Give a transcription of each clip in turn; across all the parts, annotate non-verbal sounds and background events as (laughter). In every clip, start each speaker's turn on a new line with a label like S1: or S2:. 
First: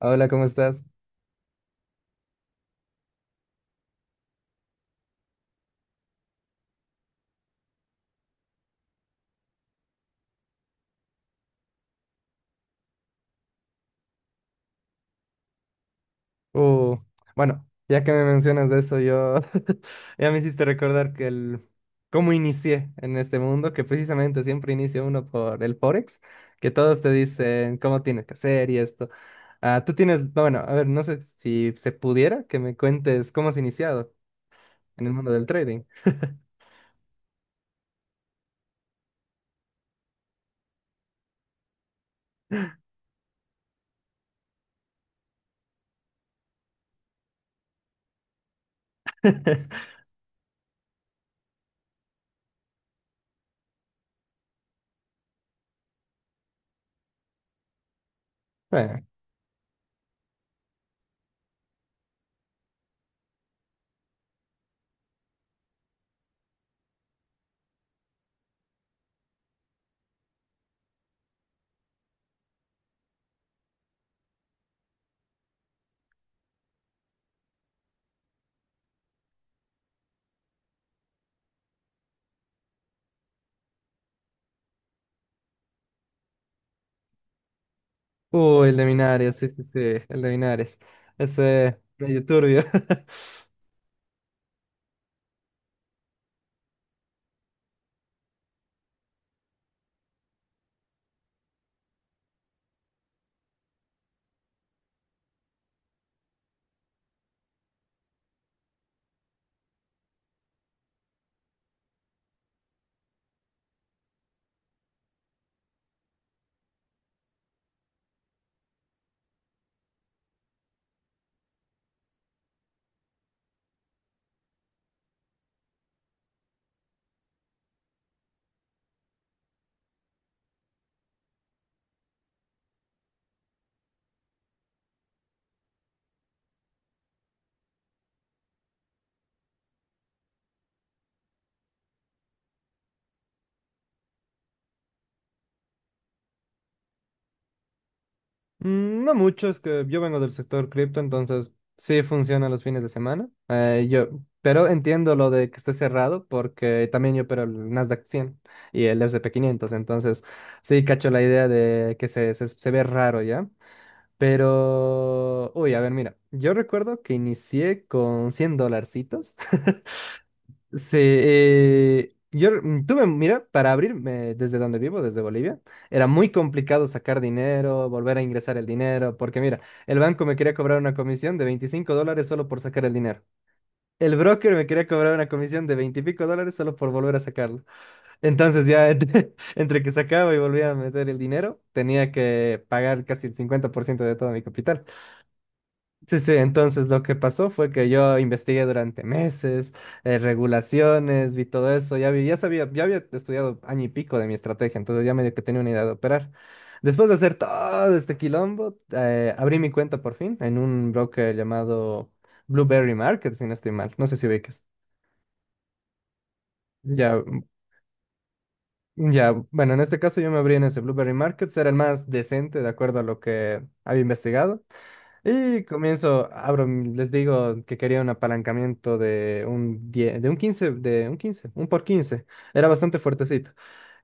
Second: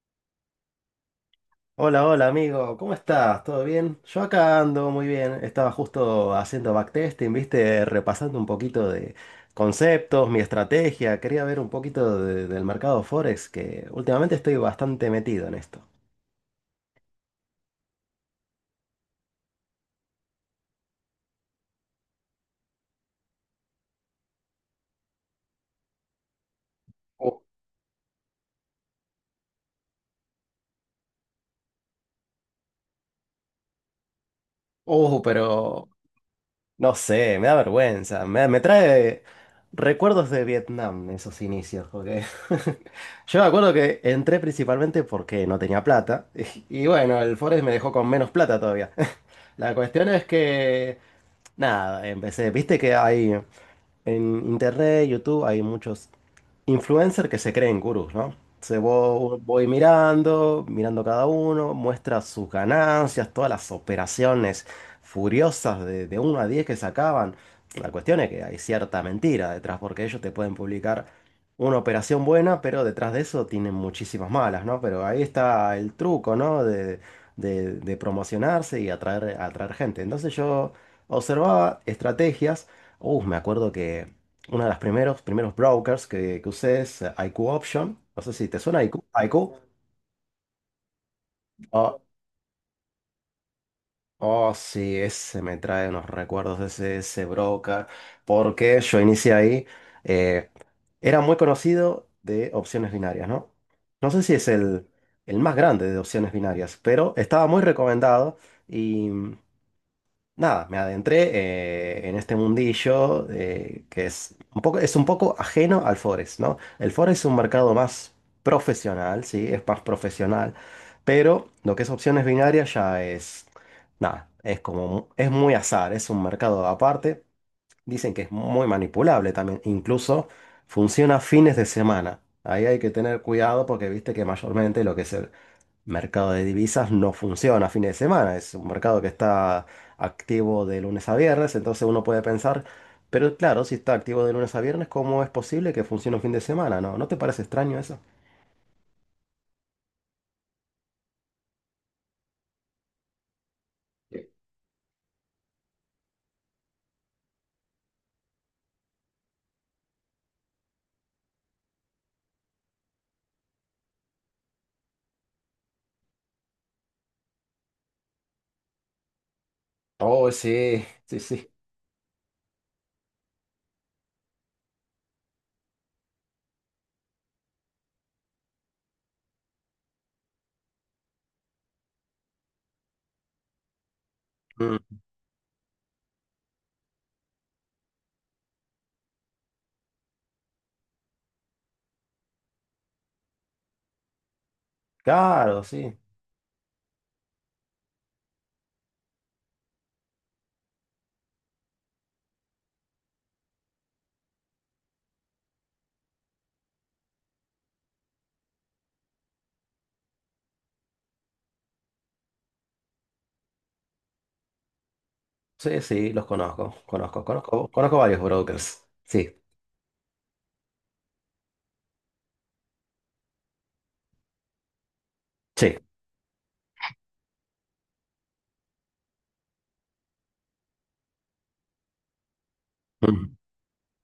S1: Hola, ¿cómo estás?
S2: Hola, hola amigo, ¿cómo estás? ¿Todo bien? Yo acá ando muy bien, estaba justo haciendo backtesting, viste, repasando un poquito de conceptos, mi estrategia, quería ver un poquito del mercado Forex, que últimamente estoy bastante metido en esto.
S1: Uh, bueno, ya que me mencionas de eso, yo (laughs) ya me hiciste recordar que el cómo inicié en este mundo, que precisamente siempre inicia uno por el Forex, que todos te
S2: Oh,
S1: dicen cómo tienes que hacer y esto. Ah, tú tienes, bueno, a ver, no sé si se pudiera que me cuentes cómo has iniciado en el
S2: oh,
S1: mundo del trading.
S2: pero no sé, me da vergüenza. Me trae recuerdos de Vietnam, esos inicios, porque (laughs) yo me acuerdo que entré principalmente porque no tenía plata. Y bueno, el Forex me dejó con menos plata todavía. (laughs) La
S1: (laughs)
S2: cuestión es que, nada, empecé, viste que hay. En internet, YouTube, hay muchos influencers que se creen gurús, ¿no?
S1: Bueno,
S2: Voy mirando, mirando cada uno, muestra sus ganancias, todas las operaciones furiosas de 1 a 10 que sacaban. La cuestión es que hay cierta mentira detrás, porque ellos te pueden publicar una operación buena, pero detrás de eso tienen muchísimas malas, ¿no? Pero ahí está el truco, ¿no? De promocionarse y atraer, atraer gente. Entonces yo observaba estrategias. Me acuerdo que uno de los primeros brokers que usé es IQ Option. No sé si te
S1: el
S2: suena
S1: de
S2: IQ.
S1: Minares, sí,
S2: IQ.
S1: sí, sí, el de Minares. Ese
S2: Oh,
S1: medio turbio. (laughs)
S2: oh, sí, ese me trae unos recuerdos de ese, ese broker. Porque yo inicié ahí. eh, Era muy conocido de opciones binarias, ¿no? No sé si es el más grande de opciones binarias, pero estaba muy recomendado. Y nada, me adentré en este mundillo que es un poco ajeno al Forex, ¿no? El Forex es un mercado más profesional, sí, es más profesional, pero lo que es opciones binarias ya es, nada, es como, es muy azar, es un mercado aparte. Dicen que es muy manipulable también, incluso funciona fines de semana. Ahí hay que tener cuidado porque viste que mayormente lo que es mercado de divisas no funciona a fin de semana, es un mercado que está activo de lunes a viernes, entonces uno puede pensar, pero claro, si está activo de lunes a viernes, ¿cómo es posible que funcione un fin de semana? ¿No? ¿No te parece extraño eso?
S1: Mm, no mucho, es que yo vengo del sector cripto, entonces sí funciona los fines de semana. Pero entiendo lo de que esté cerrado porque también yo opero el Nasdaq 100 y el S&P 500, entonces sí cacho la idea de que se ve raro ya. Pero, uy, a ver, mira, yo recuerdo que inicié con 100 dolarcitos. (laughs)
S2: Oh, sí,
S1: Sí,
S2: sí, sí.
S1: yo tuve, mira, para abrirme desde donde vivo, desde Bolivia, era muy complicado sacar dinero, volver a ingresar el dinero, porque mira, el banco me quería cobrar una comisión de $25 solo por sacar el dinero. El broker me
S2: Mm,
S1: quería cobrar una comisión de 20 y pico dólares solo por volver a sacarlo. Entonces ya entre, (laughs) entre que sacaba y volvía a meter el dinero, tenía que pagar casi el 50% de todo mi capital.
S2: claro, sí,
S1: Sí, sí, entonces lo que pasó fue que yo investigué durante meses, regulaciones, vi todo eso, ya sabía, ya había estudiado año y pico de mi estrategia, entonces ya medio que tenía una idea de operar. Después de hacer todo este quilombo, abrí mi cuenta por fin en un broker llamado Blueberry Market, si no estoy mal, no sé si ubicas.
S2: sí, sí, los conozco,
S1: Ya,
S2: conozco, conozco, conozco varios brokers,
S1: ya,
S2: sí,
S1: bueno, en este caso yo me abrí en ese Blueberry Markets, era el más decente de acuerdo a lo que había investigado. Y
S2: sí.
S1: comienzo, abro, les digo que quería un apalancamiento de un 10, de un quince un por 15. Era bastante
S2: Mm.
S1: fuertecito.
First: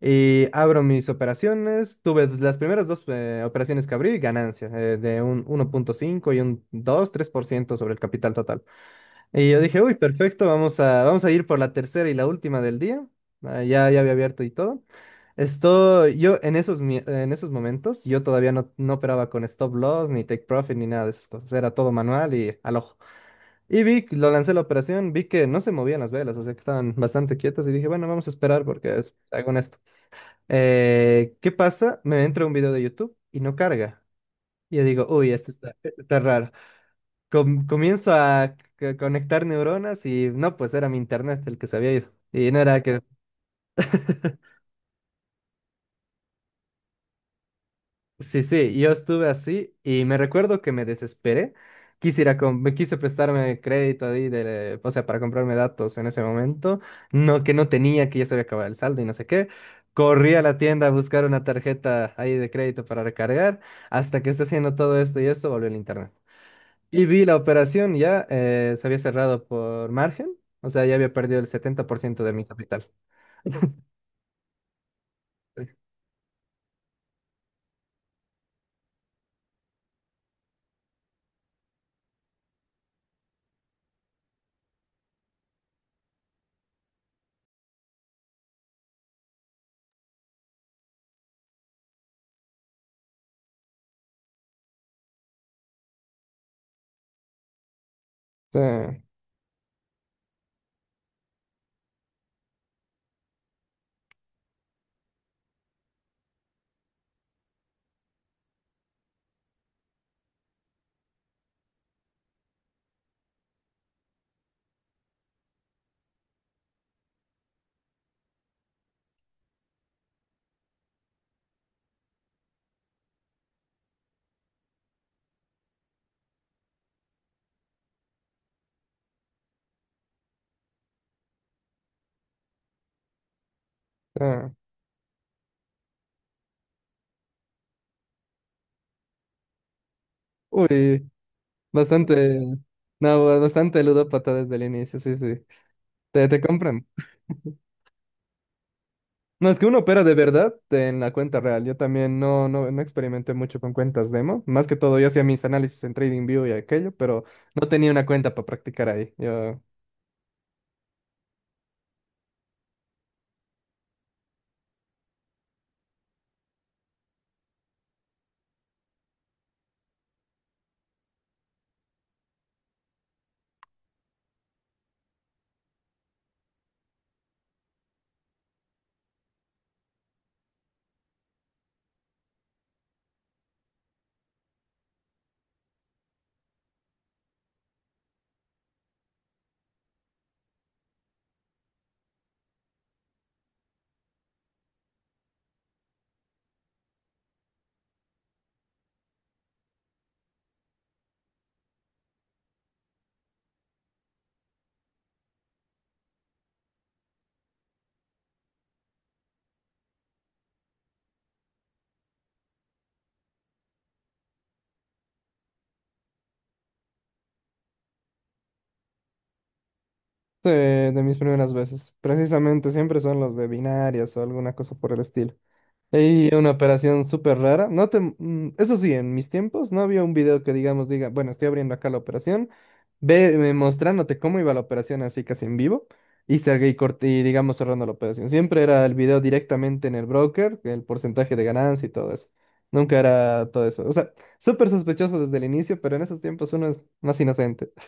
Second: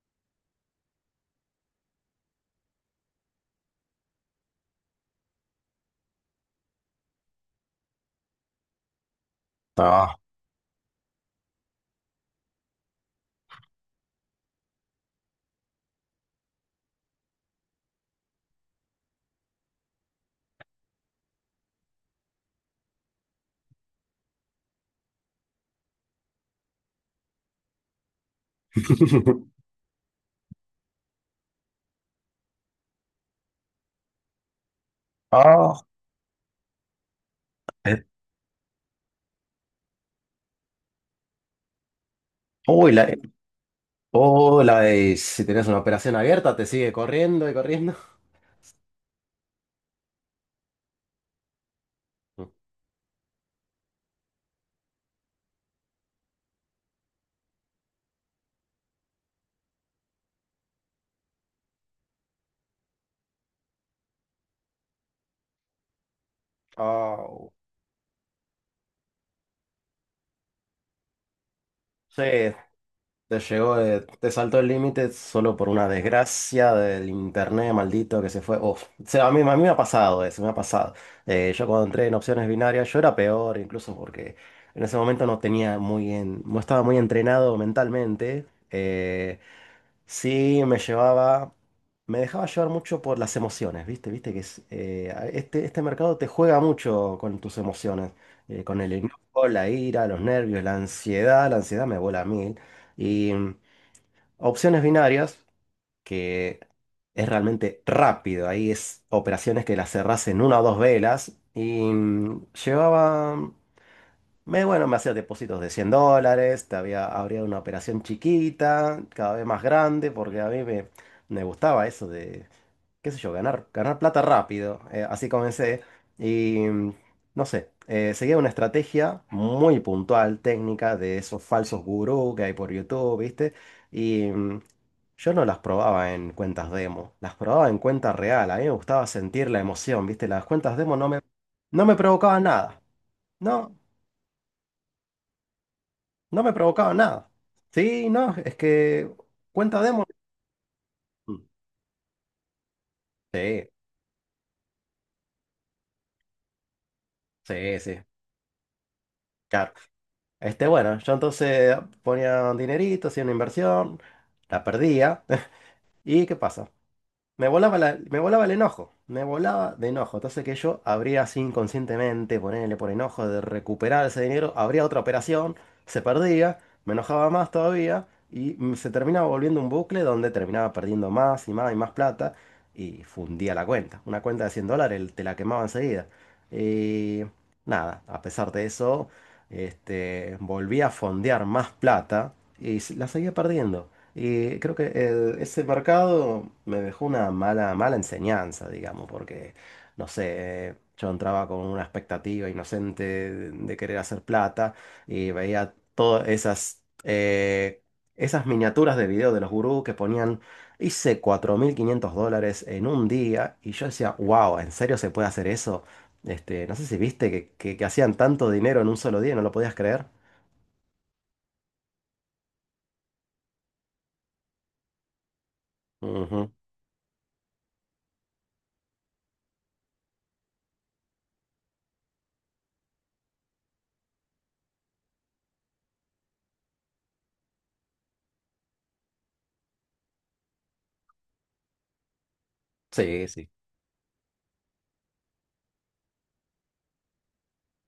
S1: Y abro mis operaciones. Tuve las primeras dos operaciones que abrí, ganancia, de un uno punto cinco y un dos tres por ciento sobre el capital total. Y yo dije, uy,
S2: Ah.
S1: perfecto, vamos a, vamos a ir por la tercera y la última del día. Ah, ya, ya había abierto y todo. Esto, yo en esos, en esos momentos, yo todavía no, no operaba con stop loss, ni take profit, ni nada de esas cosas. Era todo manual y al ojo. Y vi, que lo lancé la operación, vi que no se movían las velas, o sea que estaban bastante quietas y dije, bueno, vamos a esperar porque es, hago en
S2: (laughs)
S1: esto. ¿Qué pasa? Me entra un video de YouTube y no carga. Y yo digo, uy,
S2: Ah,
S1: esto está raro.
S2: eh,
S1: Comienzo a conectar neuronas y no, pues era mi internet el que se había ido. Y no era
S2: uy,
S1: que... (laughs)
S2: uy, si tienes una operación abierta, te sigue corriendo y corriendo.
S1: Sí, sí,
S2: (laughs)
S1: yo estuve así y me recuerdo que me desesperé. Quisiera,
S2: Mm.
S1: me quise prestarme crédito ahí, de, o sea, para comprarme datos en ese momento, no, que no tenía, que ya se había acabado el saldo y no sé qué. Corrí a la tienda a buscar una tarjeta ahí de crédito para recargar, hasta que está haciendo todo esto y esto, volvió el internet. Y vi la
S2: Oh,
S1: operación, ya se había cerrado por margen, o sea, ya había perdido el setenta por
S2: sí,
S1: ciento de mi capital.
S2: te llegó, te saltó el límite solo
S1: Sí,
S2: por una desgracia del internet maldito que se fue. Uf. O sea, a mí me ha pasado eso, me ha pasado. Yo cuando entré en opciones binarias, yo era peor, incluso porque en ese momento no tenía no estaba muy entrenado mentalmente. Sí, me llevaba, me dejaba llevar mucho por las emociones, ¿viste? Viste que es, este, este mercado te juega mucho con tus emociones,
S1: sí.
S2: con el enojo, la ira, los nervios, la ansiedad me vuela a mí. Y opciones binarias, que es realmente rápido. Ahí es operaciones que las cerrás en una o dos velas. Y llevaba, me, bueno, me hacía depósitos de $100. Te había, habría una operación chiquita, cada vez más grande, porque me gustaba eso qué sé yo, ganar, ganar plata rápido. Así comencé. Y no sé, seguía una estrategia muy puntual, técnica, de esos falsos gurú que hay por YouTube, ¿viste? Y
S1: Sí.
S2: yo no las probaba en cuentas demo, las probaba en cuenta real. A mí me gustaba sentir la emoción, ¿viste? Las cuentas demo
S1: Uy.
S2: no me
S1: Bastante,
S2: provocaban nada.
S1: no,
S2: No,
S1: bastante ludópata desde el inicio, sí, sí. Te
S2: no me
S1: compran.
S2: provocaban nada. Sí, no, es que
S1: No, es que uno
S2: cuenta
S1: opera
S2: demo.
S1: de verdad en la
S2: Mm,
S1: cuenta real. Yo también no, no, no experimenté mucho
S2: sí,
S1: con cuentas demo. Más que todo, yo hacía mis análisis en TradingView y aquello, pero no
S2: sí,
S1: tenía
S2: sí.
S1: una cuenta para practicar ahí. Yo,
S2: Claro. Este, bueno, yo entonces ponía un dinerito, hacía una inversión, la perdía. (laughs) ¿Y qué pasa? Me volaba, me volaba el enojo, me volaba de enojo. Entonces que yo habría así inconscientemente, ponerle por enojo de recuperar ese dinero, habría otra operación, se perdía, me enojaba más todavía y se terminaba volviendo un bucle donde terminaba perdiendo más y más y más plata y fundía la cuenta. Una cuenta de $100 te la quemaba enseguida. Y nada, a pesar de eso, este, volví a fondear más plata y la seguía perdiendo. Y creo que ese mercado me dejó una mala, mala enseñanza, digamos, porque, no sé, yo entraba con una expectativa inocente de querer hacer plata y veía todas esas, esas miniaturas de video de los gurús que ponían, hice $4.500 en un día y yo decía, wow, ¿en serio se puede hacer eso? Este, no sé si viste que, que hacían tanto dinero en un solo día, ¿no lo podías creer?
S1: de mis primeras veces. Precisamente siempre son los de binarias o alguna cosa por el estilo. Y una
S2: Ujú.
S1: operación súper rara. No te, eso sí, en mis tiempos no había un video que digamos diga, bueno, estoy abriendo acá la operación, ve mostrándote cómo iba la operación así casi en vivo y cerré y Corti, y digamos cerrando la operación. Siempre era el video directamente en el broker, el porcentaje de ganancia y todo eso. Nunca
S2: Sí,
S1: era
S2: sí.
S1: todo eso. O sea, súper sospechoso desde el inicio, pero en esos tiempos uno es más inocente. (laughs)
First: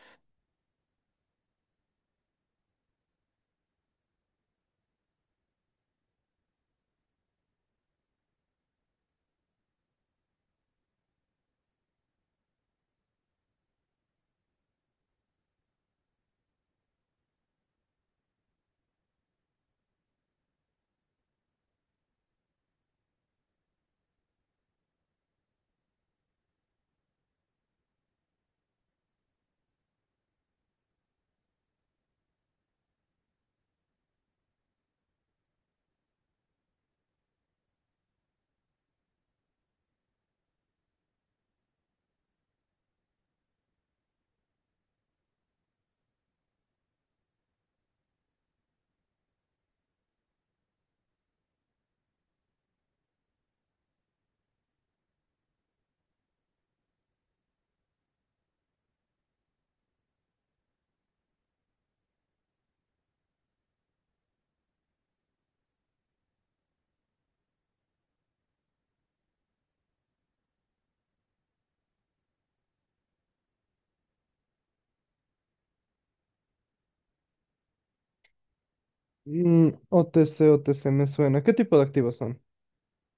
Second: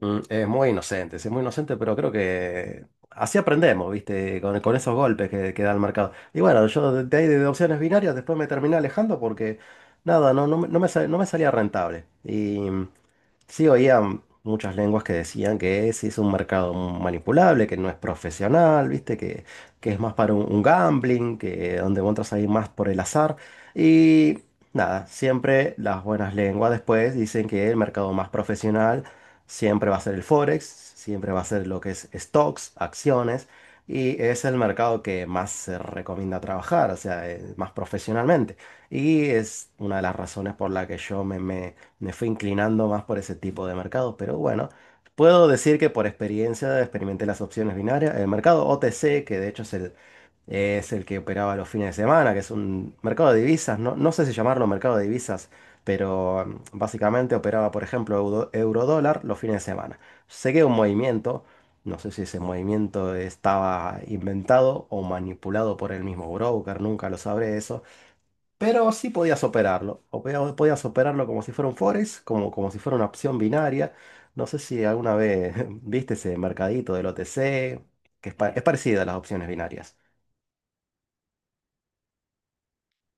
S2: Mm, es muy inocente, sí, es muy inocente, pero creo que así aprendemos, ¿viste? Con esos golpes que da el mercado. Y bueno, yo de ahí de opciones binarias después me terminé alejando porque nada, no, no, no me salía rentable. Y sí, oía muchas lenguas que decían que ese es un mercado manipulable, que no es profesional, ¿viste? Que es más para un gambling, que donde vos entras ahí más por el azar. Y nada, siempre las buenas lenguas después dicen que el mercado más profesional siempre va a ser el Forex, siempre va a ser lo que es stocks, acciones, y es el mercado que más se recomienda trabajar, o sea, más profesionalmente. Y es una de las razones por la que yo me fui inclinando más por ese tipo de mercado, pero bueno, puedo decir que por experiencia experimenté las opciones binarias, el mercado OTC, que de hecho es el que operaba los fines de semana, que es un mercado de divisas, no, no sé si llamarlo mercado de divisas, pero básicamente operaba, por ejemplo, euro, eurodólar los fines de semana. Seguí un movimiento, no sé si ese movimiento estaba inventado o manipulado por el mismo broker, nunca lo sabré eso, pero sí podías operarlo, o podías operarlo como si fuera un forex, como, como si fuera una opción binaria. No sé si alguna vez (laughs) viste ese mercadito del OTC, que es, es parecida a las opciones binarias.
S1: OTC, OTC me suena. ¿Qué tipo de activos son?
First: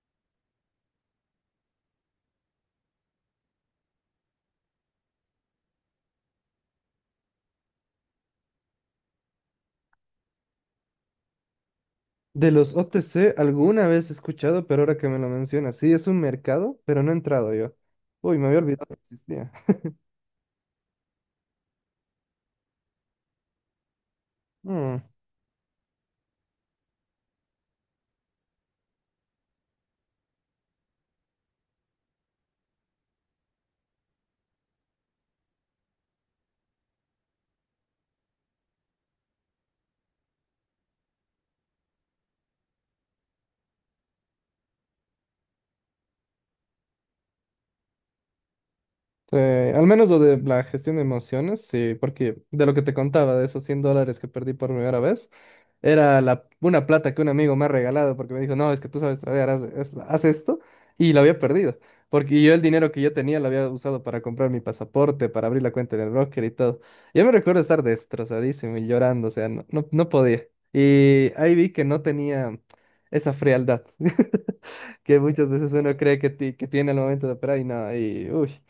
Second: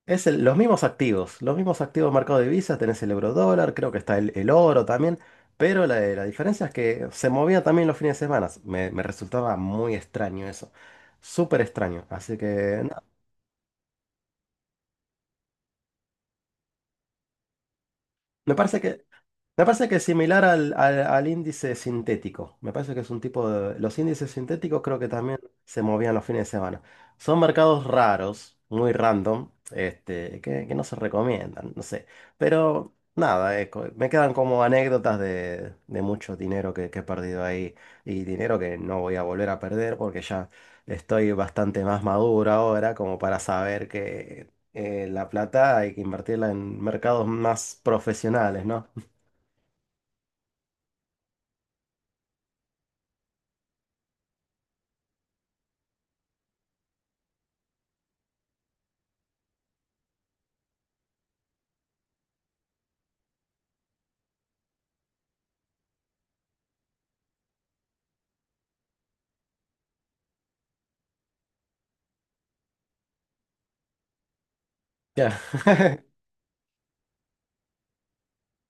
S2: Es los mismos activos mercado de divisas, tenés el euro dólar, creo que está el oro también, pero la diferencia es que se movía también los fines de semana. Me resultaba muy extraño eso, súper extraño. Así
S1: De los
S2: que no,
S1: OTC alguna vez he escuchado, pero ahora que me lo mencionas, sí, es un mercado, pero no he entrado yo. Uy, me
S2: me
S1: había
S2: parece
S1: olvidado que
S2: que...
S1: existía.
S2: me parece que es similar al índice sintético. Me parece que es un tipo de... Los índices sintéticos
S1: Mm,
S2: creo que también se movían los fines de semana. Son mercados raros, muy random, este, que no se recomiendan, no sé. Pero nada, me quedan como anécdotas de mucho dinero que he perdido ahí y dinero que no voy a volver a perder porque ya estoy bastante más maduro ahora como para saber que la plata hay que invertirla en mercados más profesionales, ¿no?
S1: al menos lo de la gestión de emociones, sí, porque de lo que te contaba, de esos $100 que perdí por primera vez, era la, una plata que un amigo me ha regalado porque me dijo, no, es que tú sabes tradear, haz, haz esto. Y la había perdido. Porque yo el dinero que yo tenía lo había usado para comprar mi pasaporte, para abrir la cuenta en el broker y todo. Yo me recuerdo estar destrozadísimo y llorando, o sea, no, no, no podía. Y ahí vi que no tenía esa frialdad (laughs) que
S2: Ya.
S1: muchas veces uno cree
S2: (laughs)
S1: que, que tiene al momento de operar y no, y uy.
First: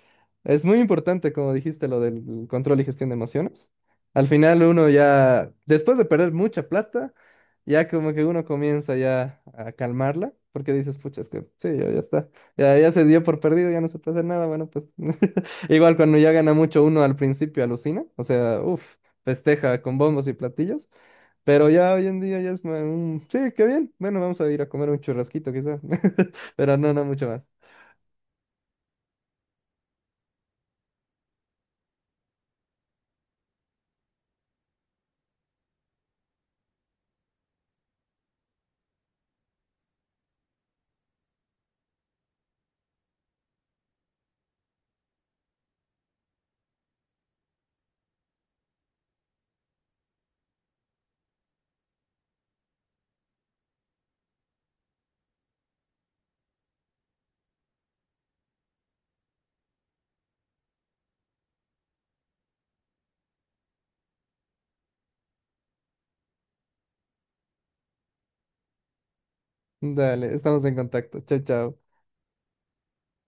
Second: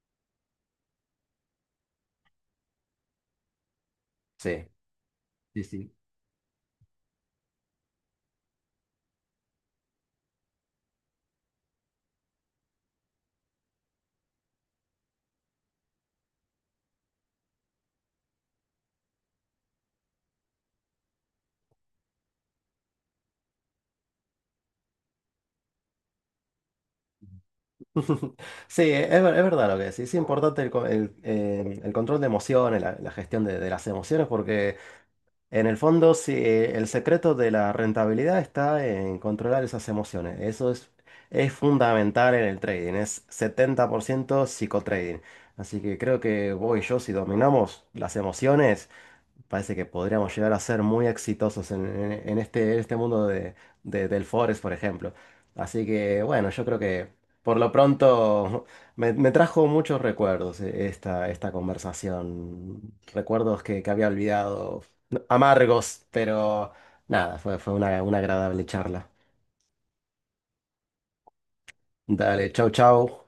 S1: Es muy importante, como dijiste, lo del control y gestión de emociones. Al final
S2: Sí,
S1: uno ya,
S2: sí, sí.
S1: después de perder mucha plata, ya como que uno comienza ya a calmarla, porque dices, pucha, es que sí, ya, ya está, ya, ya se dio por perdido, ya no se puede hacer nada, bueno, pues (laughs) igual cuando ya gana mucho uno al principio alucina, o sea, uff, festeja con bombos y platillos, pero ya hoy en día ya es, un, sí, qué bien, bueno, vamos a ir a comer un churrasquito quizá, (laughs) pero no, no mucho más.
S2: (laughs) Sí, es, es verdad lo que decís. Es importante el control de emociones, la gestión de las emociones, porque en el fondo sí, el secreto de la rentabilidad está en controlar esas emociones. Eso es fundamental en el trading. Es 70% psicotrading. Así que creo que vos y yo, si dominamos las emociones, parece que podríamos llegar a ser muy exitosos en, en este mundo de, del Forest, por ejemplo. Así que bueno, yo creo que por lo pronto (laughs) me trajo muchos recuerdos esta, esta conversación. Recuerdos que había olvidado, no, amargos, pero nada, fue, fue una agradable charla.
S1: Dale, estamos en contacto, chao, chao.
S2: Dale, chau, chau.